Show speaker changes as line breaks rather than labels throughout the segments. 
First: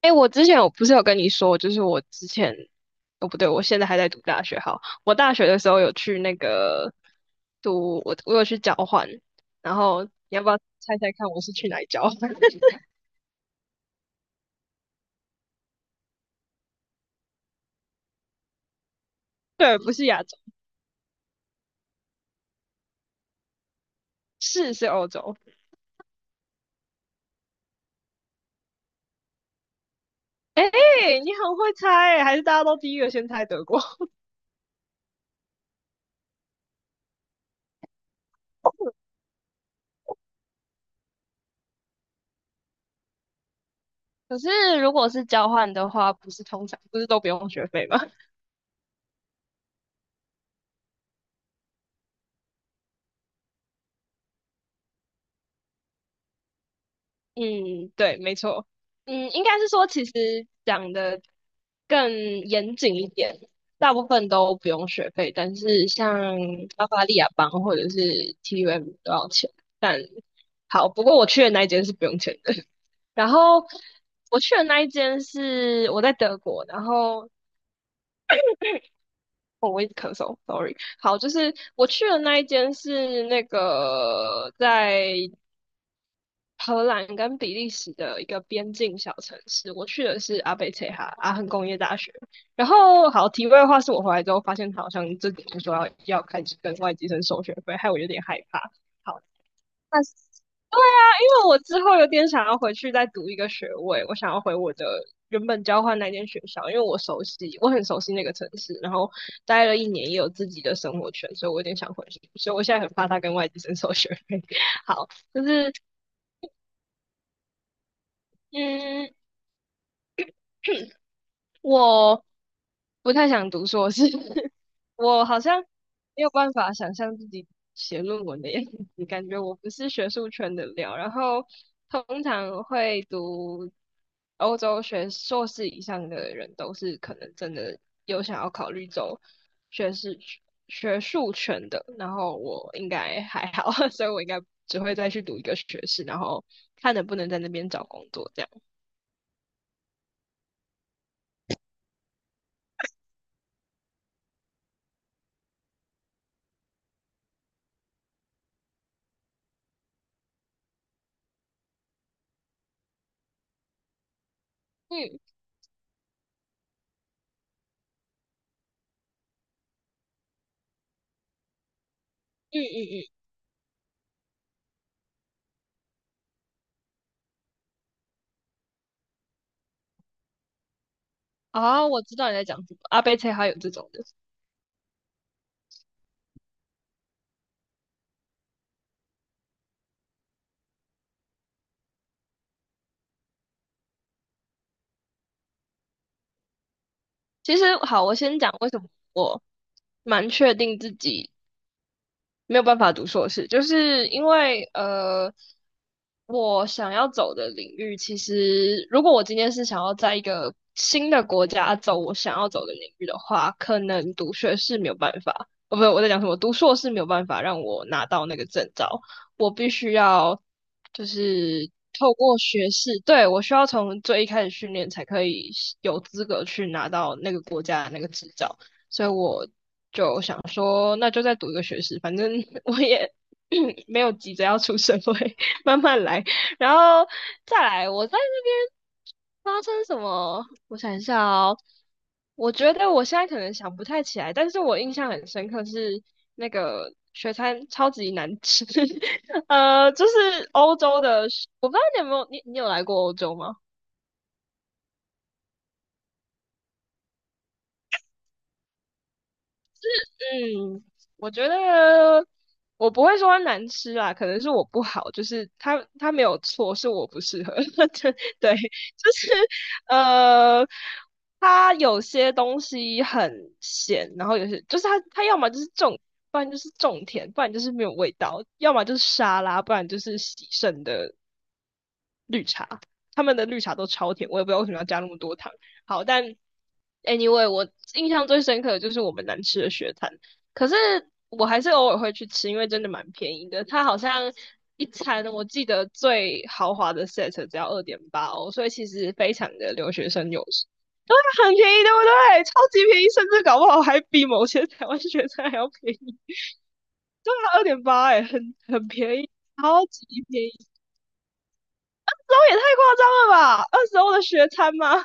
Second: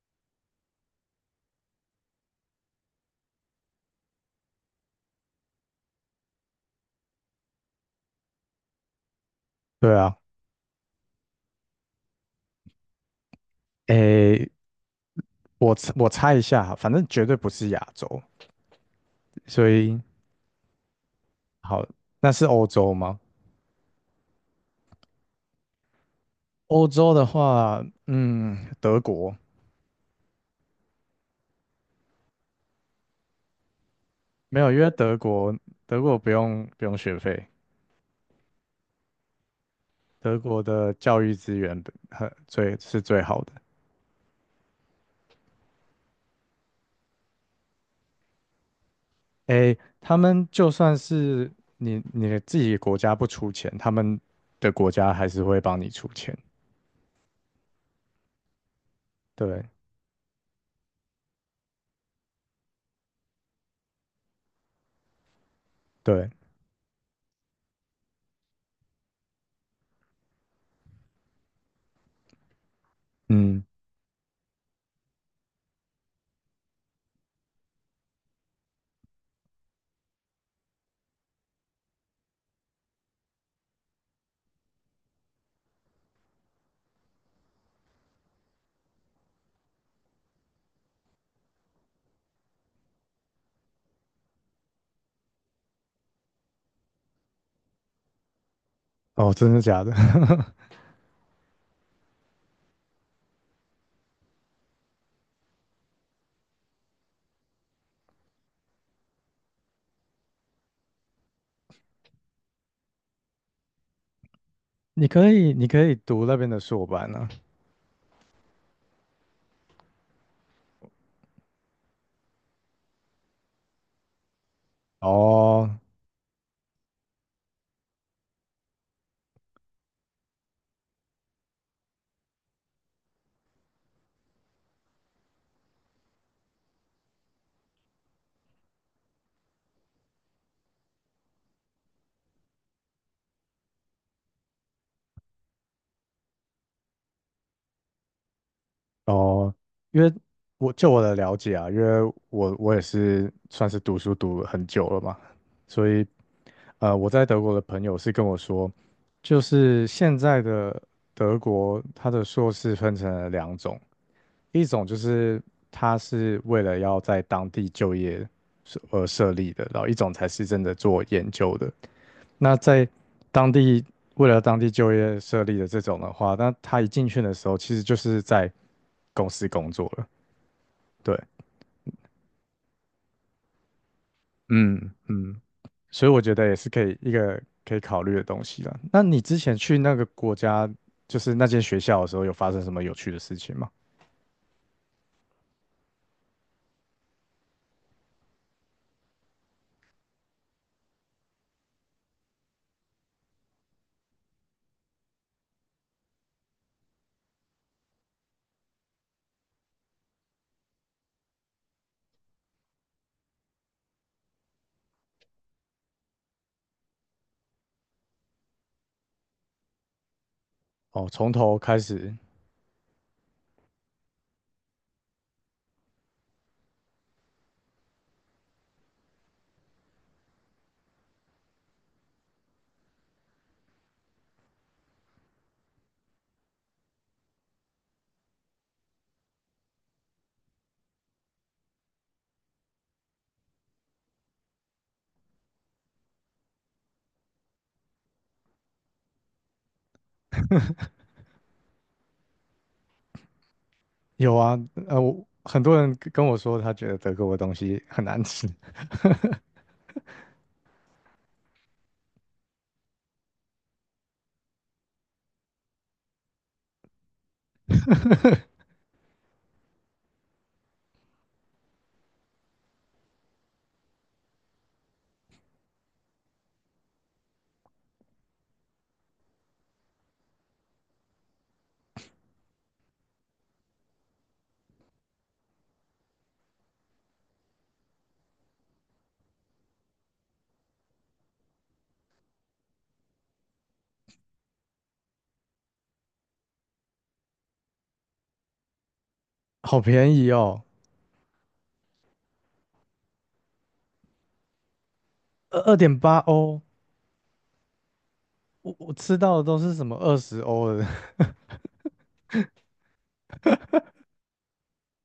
哎，我之前不是有跟你说，就是我之前哦不对，我现在还在读大学。哈。我大学的时候有去那个读，我有去交换，然
对
后你
啊，
要不要猜猜看我是去哪里交换？
诶，我猜一下，反正绝对不是亚洲，所
对，不
以
是亚洲，
好，那是欧洲吗？
是欧洲。
欧洲的话，德国。
哎，你很会猜欸还是大家都第一个先猜德国？
没有，因为德国不用学费，德国的教育资源很最是最好的。
可是如果是交换的话，不是通常不是都不用学费吗？
诶，他们就算是你自己国家不出钱，他们的国家还是会帮你出钱。
嗯，对，没错。嗯，应该
对
是说，其实讲的更严谨一点，大部分都不用学费，但是
对，
像巴伐利亚邦或者是 TUM 都要钱。但好，不过我去的那一间是不用钱的。然
嗯。
后我去的那一间是我在德国，然后哦，我一直咳嗽，sorry。好，就是我去的那一间是那个在荷兰跟比利时的一个边境小城市，我去的是阿贝切哈阿亨工业大学。然后，好，题外话是我回来之后发现，他好像这几天说要开始跟外籍生收学费，害我有点害怕。好，
哦，真的假的？
但是但因为我之后有点想要回去再读一个学位，我想要回我的原本交换那间学校，因为我熟悉，我很熟悉那个城市，然后待了一年也有自己的生活圈，所以我有点想回去，所以我现在很怕他跟外籍生收学费。
你
好，
可
就
以你
是
可以读那边的硕班啊。
嗯。我不太想读硕士，我好像
哦
没有办法想象自己写论文的样子，感觉我不是学术圈的料。然后通常会读欧洲学硕士以上的人，都是可能真的有想要考虑走学士学术圈的。然后我应该还好，所以我应该只会再去读一个学士，然后看能不能在那边找工作这样。
哦，因为就我的了解啊，因为我也是算是读书读了很久了嘛，所以我在德国的朋友是跟我说，就是现在的德国，它的硕士分成了2种，一种就
嗯
是它是为了要在当地就业设立的，然后一种才是真的做研究的。那
嗯
在
嗯嗯。
当地为了当地就业设立的这种的话，那他一进去的时候，其实就是在公司工作了。对，
啊，我知道你在讲什么，阿贝车还有这种的。
嗯嗯。所以我觉得也是可以考虑的东西了。那你之前去那个国家，就是那间学校的时候，有发生什么有趣的事情吗？
其实好，我先讲为什么我蛮确定自己没有办法读硕士，就是因为我想要走的领域，其实如果我今天是想要在一个新的国家走我想要走的领域的话，可能读学士没有办法，哦，不，我在讲什么？读硕士没有办法让我拿到那个证照，我必须要就
哦，从头
是
开
透
始。
过学士，对，我需要从最一开始训练才可以有资格去拿到那个国家的那个执照。所以我就想说，那就再读一个学士，反正 我也 没有急着要出社会，慢慢来。然后再来，我在那边发生什么？我想一下哦，我觉得我现在可能想不太起来，但是我印象很深刻是那个学餐超级难吃，就是欧洲的我不知道你有没有，你有来过欧洲吗？
有啊，很多人跟我说他觉得德国的东西很难吃，
嗯，我觉得我不会说它难吃啦，可能是我不好，就是它没有错，是我不适合。对对就是呃，它有些东西很咸，然后有些就是它要么就是重，不然就是重甜，不然就是没有味道，要么就是沙拉，不然就是喜剩的他们的绿茶都超甜，我也不知道为什么要加那么多糖。好，但 anyway，我印象最深刻的就是我们难吃的雪摊，可是我还是偶尔会去吃，因为真的蛮便宜的。它好像一餐我记得最豪华的 set 只要2.8哦，所以其实非常 的
好
留学
便宜
生友
哦。
善，它很便宜，对不对？超级便宜，甚至搞不好还比某些台湾学生还
二
要
二
便
点
宜。
八欧。
对啊，二点八哎，很
我
很
我吃
便宜。
到的都是
超
什么
级
二十
便宜，
欧的。
这也太夸张了吧？二十欧的学餐吗？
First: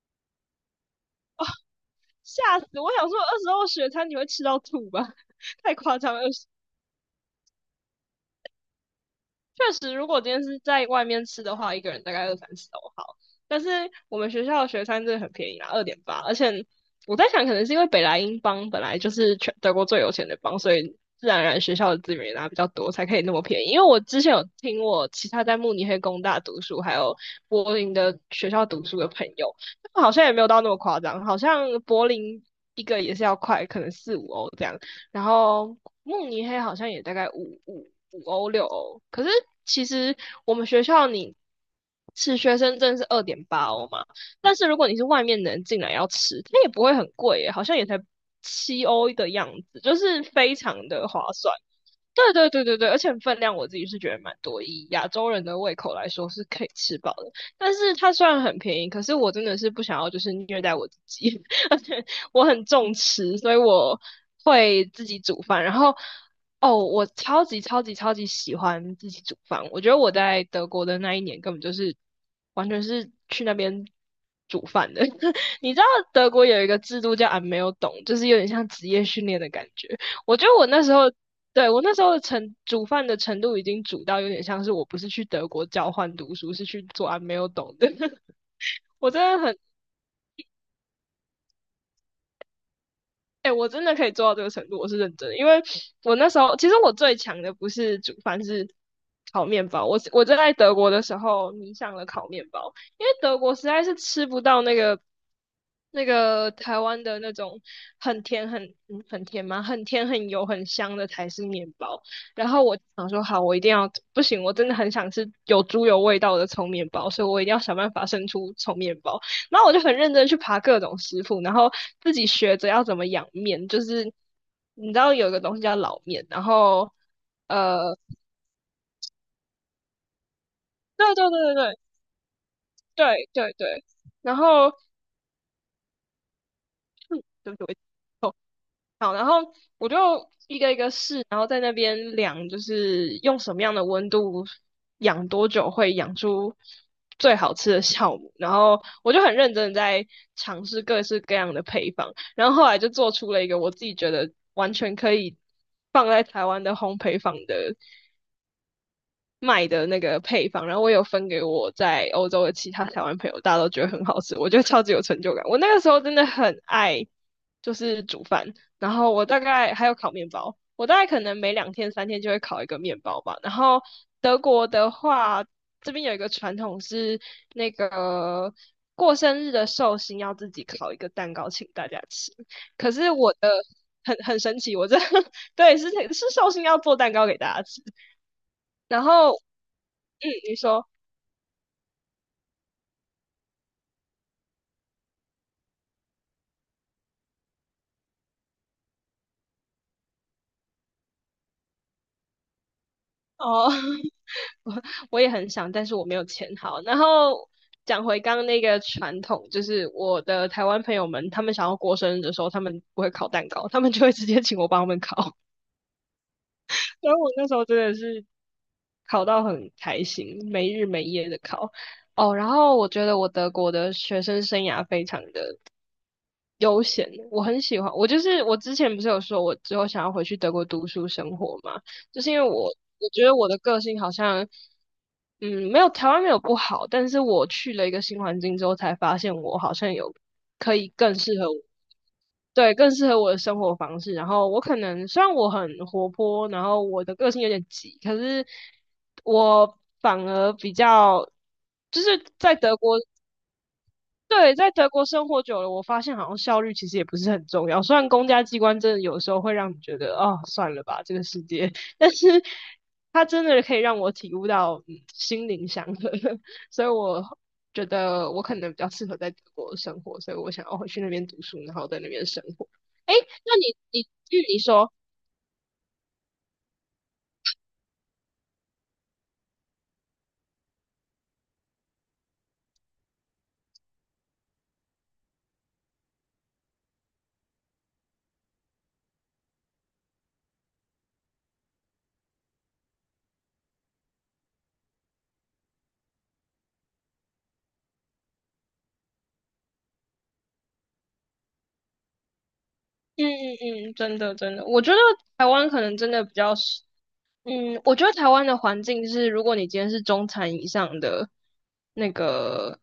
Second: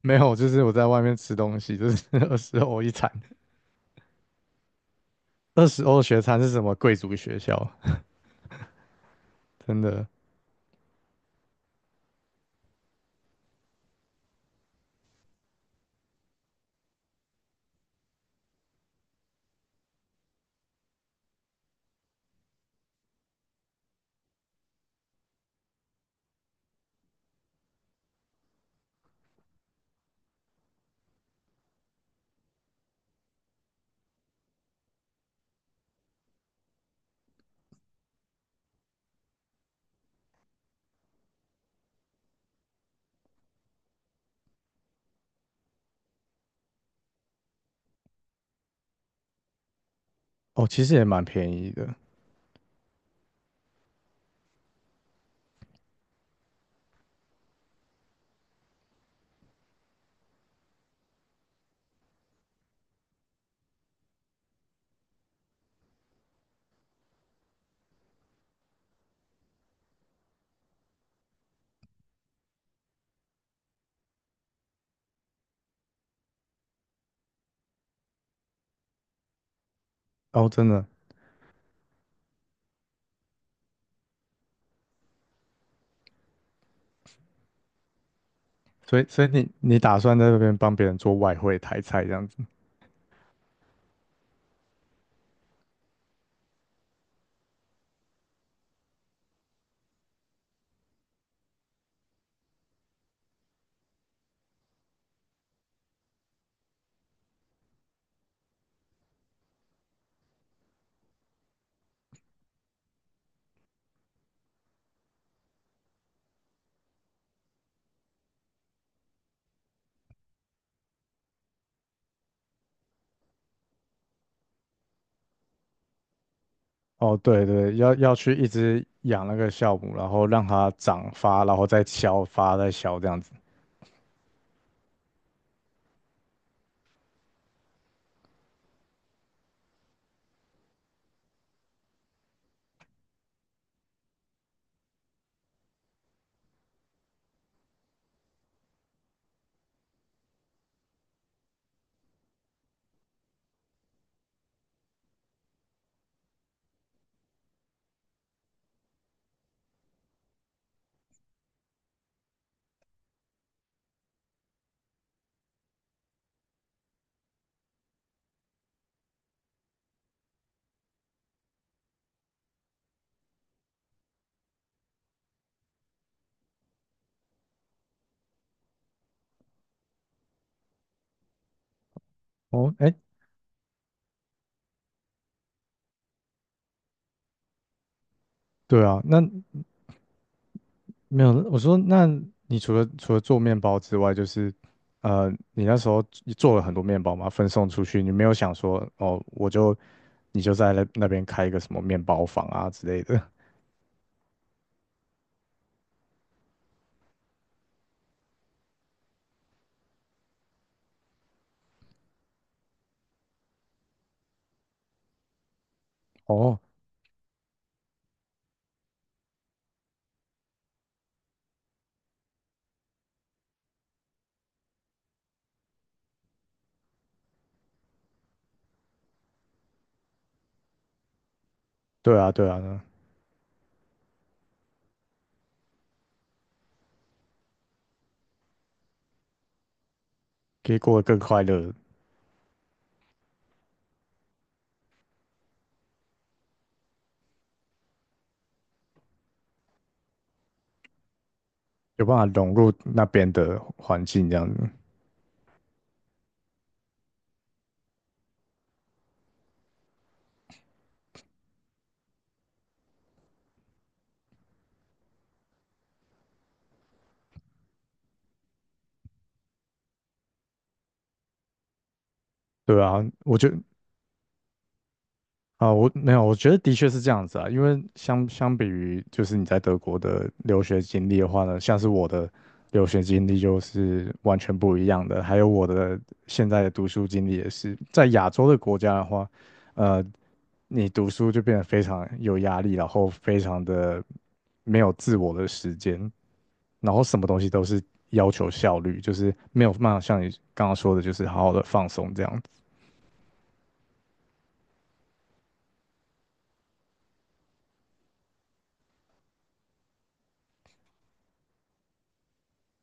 没有，就是我在外面吃东西，就是 二十
吓死！
欧一
我想
餐。
说，二十欧雪餐你会吃到吐吧？
二
太
十
夸
欧
张
学
了。二
餐
十
是什么贵族学校？
确
真
实，
的
如果今天是在外面吃的话，一个人大概二三十欧好。但是我们学校的学餐真的很便宜啦，二点八。而且我在想，可能是因为北莱茵邦本来就是全德国最有钱的邦，所以自然而然学校的资源也拿比较多，才可以那么便宜。因为我之前有听我其他在慕尼黑工大读书，还有柏林的学校读书的朋友，他们好像也没有到那么夸张，好像柏林一个也是要快，可能4、5欧这样。然后慕尼黑好像也大概五五五欧六欧，可是其实我们学校你吃学生证是2.8欧嘛，但是如果你是外面的人进来要吃，它也不会很贵耶好像也才7欧的样子，就是非
哦，其
常
实也
的划
蛮便
算。
宜的。
对对对对对，而且分量我自己是觉得蛮多，以亚洲人的胃口来说是可以吃饱的。但是它虽然很便宜，可是我真的是不想要就是虐待我自己。我很重吃，所以我会自己煮饭。然后，哦，我超级超级超级喜欢自己煮饭。我觉得我在德国的那一年根本就是完全是去那边煮饭的。你知道德国有一个制度叫 a 没有懂，就是有点像职业训练的感觉。我觉
哦，
得我
真
那
的。
时候。对，我那时候的煮饭的程度已经煮到有点像是我不是去德国交换读书，是去做 a 没有懂的。
所以，
我真
所以
的
你
很
你打算在那边帮别人做外汇台菜这样子？
哎、我真的可以做到这个程度，我是认真的。因为我那时候，其实我最强的不是煮饭，是烤面包。我就在德国的时候迷上了烤面包，因为德国实在是吃不到那个那个台湾的那种很甜很很甜吗？很甜很油很香的台式面包。然后我想说，好，我一定要不行，我真的很想吃有猪油味道的葱面包，所以我一定要想办法生出葱面包。然后我就很认真去爬各种师傅，然后自己学着要怎么养面，就是你知道有一个东西叫老面，然后
哦，对对，要
呃，
要去一直养那个酵母，然后让它长
对对
发，
对
然后
对
再消发，再消这样
对
子。
对对对，然后嗯，对不起，我好，然后我就一个一个试，然后在那边量，就是用什么样的温度养多久会养出最好吃的酵母。然后我就很认真的在尝试各式各样的配方，然后后来就做出了一个我自己觉得完全可以放在台湾的烘焙坊的卖的那个配方，然后我有分给我在欧洲的其他台湾朋友，大家都觉得很好吃，我觉得超级有成就感。我那个时候真的很爱，就是煮饭，然后我大概还有烤面包，我大概可能每两天三天就会烤一个面包吧。然后德国的话，这边有一个传统是那个。过生日的寿星要自己烤一个蛋糕请大家吃，
哦，
可
哎，
是我的很很神奇，我这 对是寿星要做蛋糕给大家吃，
对啊。
然
那
后嗯，你说
没有，我说那你除了做面包之外，就是你那时候做了很多面包嘛，分送出去，你没有想说哦，你就在那边开一个什么面包房啊之类的。
哦，我我也很想，但是我没有钱。好，然后讲回刚刚那个传统，就是我的台湾朋友们，他们想要过生日的时候，他们不会烤蛋糕，他们就会直接请我帮他们烤。
哦，
所以我那时候真的是烤到很开心，没日没夜的烤。哦，然后我觉得我德国的学生生涯非常的悠闲，我很喜欢。我就是我之前不是有说，我之后想要回去德国读书生活嘛，
对
就是
啊，
因为
对啊，
我觉得我的个性好像，没有台湾没有不好，但是我去了一个新环境之后，才发现我好像有
可
可
以
以
过得
更
更
适
快
合我，
乐，
对，更适合我的生活方式。然后我可能虽然我很活泼，然后我的个性有点急，可是我反而比较就
有办
是
法融
在
入
德国。
那边的环境这样
对，
子。
在德国生活久了，我发现好像效率其实也不是很重要。虽然公家机关真的有时候会让你觉得哦，算了吧，这个世界，但是它真的可以让我体悟到、心灵祥和，所以我觉得我可能比较适合在德国生活，所以我想要回去那边读书，然后在那边生活。
对啊，
诶，
我觉
那
得
你据你说，
啊，我没有，我觉得的确是这样子啊，因为相比于就是你在德国的留学经历的话呢，像是我的留学经历就是完全不一样的，还有我的现在的读书经历也是，在亚洲的国家的话，呃，你读书就变得非常有压力，然后非常的没有自我的时间，然后什么东西都是要求效率，就是没有办法像你刚刚说的，就是好好的放松这样子。
嗯嗯嗯，真的真的，我觉得台湾可能真的比较适嗯，我觉得台湾的环境是，如果你今天是那个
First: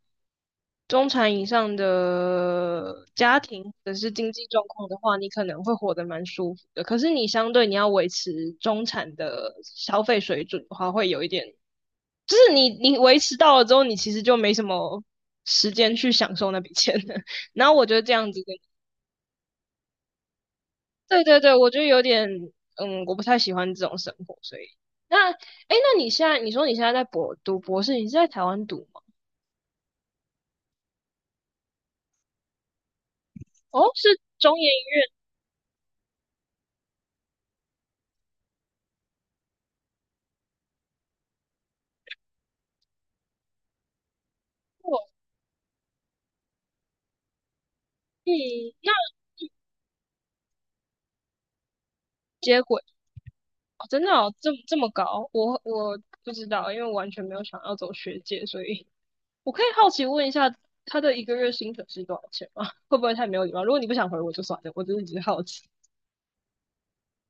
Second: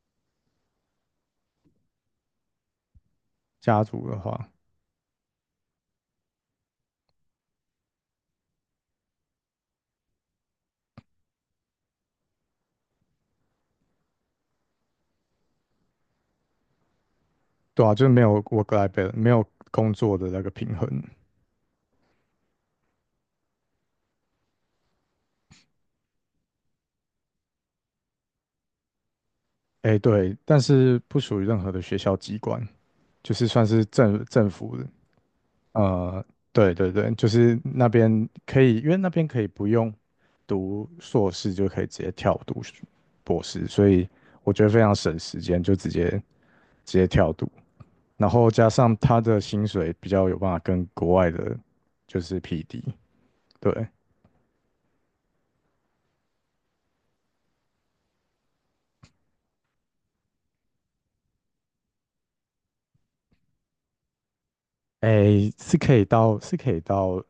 中产以上的家庭或
家
者
族
是
的
经济
话。
状况的话，你可能会活得蛮舒服的。可是你相对你要维持中产的消费水准的话，会有一点，就是你维持到了之后，你其实就没什么时间去享受那笔钱了。然后我
对啊，
觉得
就是
这
没
样子
有
的。
work-life balance,没有工作的那个平衡。
对对对，我就有点，我不太喜欢这种生活，所以那，哎，那你现在在读博士，你是在台湾读吗？
哎，对，但是不属于任何的学校机关，就是算是
哦，是
政政
中研
府的。
院，
呃，对对对，就是那边可以，因为那边可以不用读硕士就可以直接跳读博士，所以我觉得非常省时间，就直接跳读。然
嗯，
后加
那
上他的薪水比较有办法跟国外的，就是
接
匹
轨
敌。对，
哦真的哦，这么这么高，我不知道，因为我完全没有想要走学界，所以我可以好奇问一下，他的一个月薪水是多少钱吗？会不会太没有礼貌？如果你不想回我就算了，我真的只是好
诶，
奇。
是可以到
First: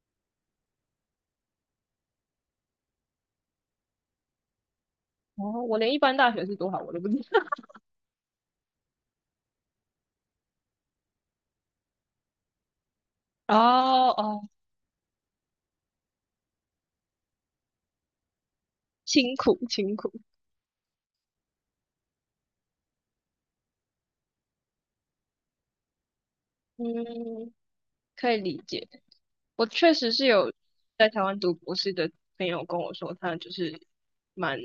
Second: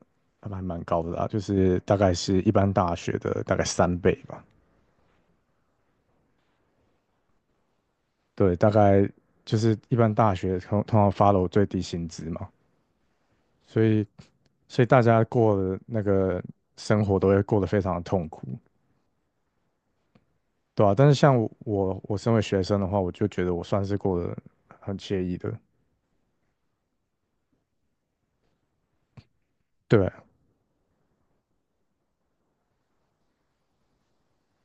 还蛮高的啦，就是大概是一般大学的大概3倍吧。
哦，我连一般大学是多少我都不知道。
对，大概就是一般大学通常 follow 最低薪资嘛，所以
哦哦，
所以大家过的那个生活都会过得非常的痛苦。
辛苦辛苦，
对啊，但是像我身为学生的话，我就觉得我算是过得很惬意的。
嗯，可以理解。我确
对
实
啊，
是有在台湾读博士的朋友跟我说，他就是蛮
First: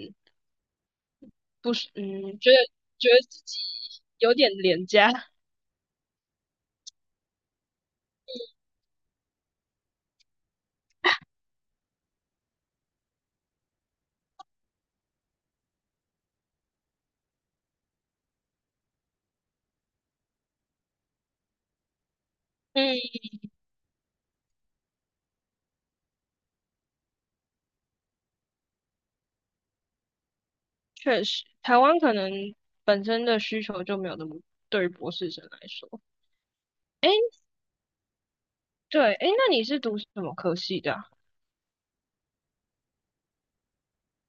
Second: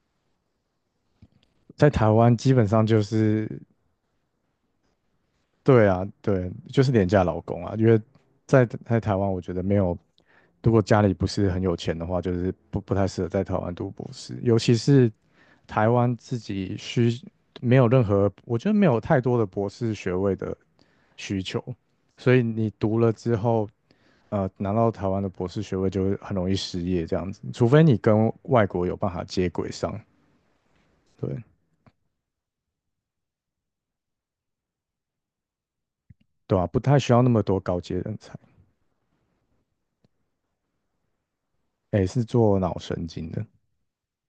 不
在
是，嗯，
台湾
觉
基
得
本上就
觉得自
是。
己有点廉价。
对啊，对，就是廉价劳工啊，因为在台湾，我觉得没有，如果家里不是很有钱的话，就是不太适合在台湾读博士，尤其是台湾自己没有任何，我觉得没有太多的博士学位的需求，所以你读
嗯，
了之后，拿到台湾的博士学位就会很容易失业这样子，除非你跟外国有办法接轨上，
确
对。
实，台湾可能本身的需求就没有那么对于博士生来说。
对啊，不太
诶，
需要那么多高阶人才。
对，诶，那你是读什么科系的啊？
诶，是做脑神经的。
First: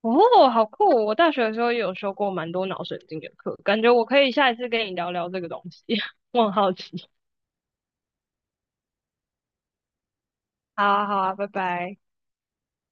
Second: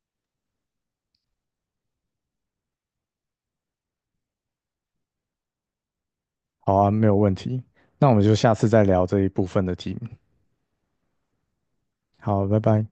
哦，好酷哦。我大学的时候也有修过蛮多脑神经的课，感觉我可以下一次跟你聊聊这个东西，我很好
好啊，没
奇。
有问题。那我们就下次再聊这一部分的题目。
好啊，好啊，拜拜。
好，拜拜。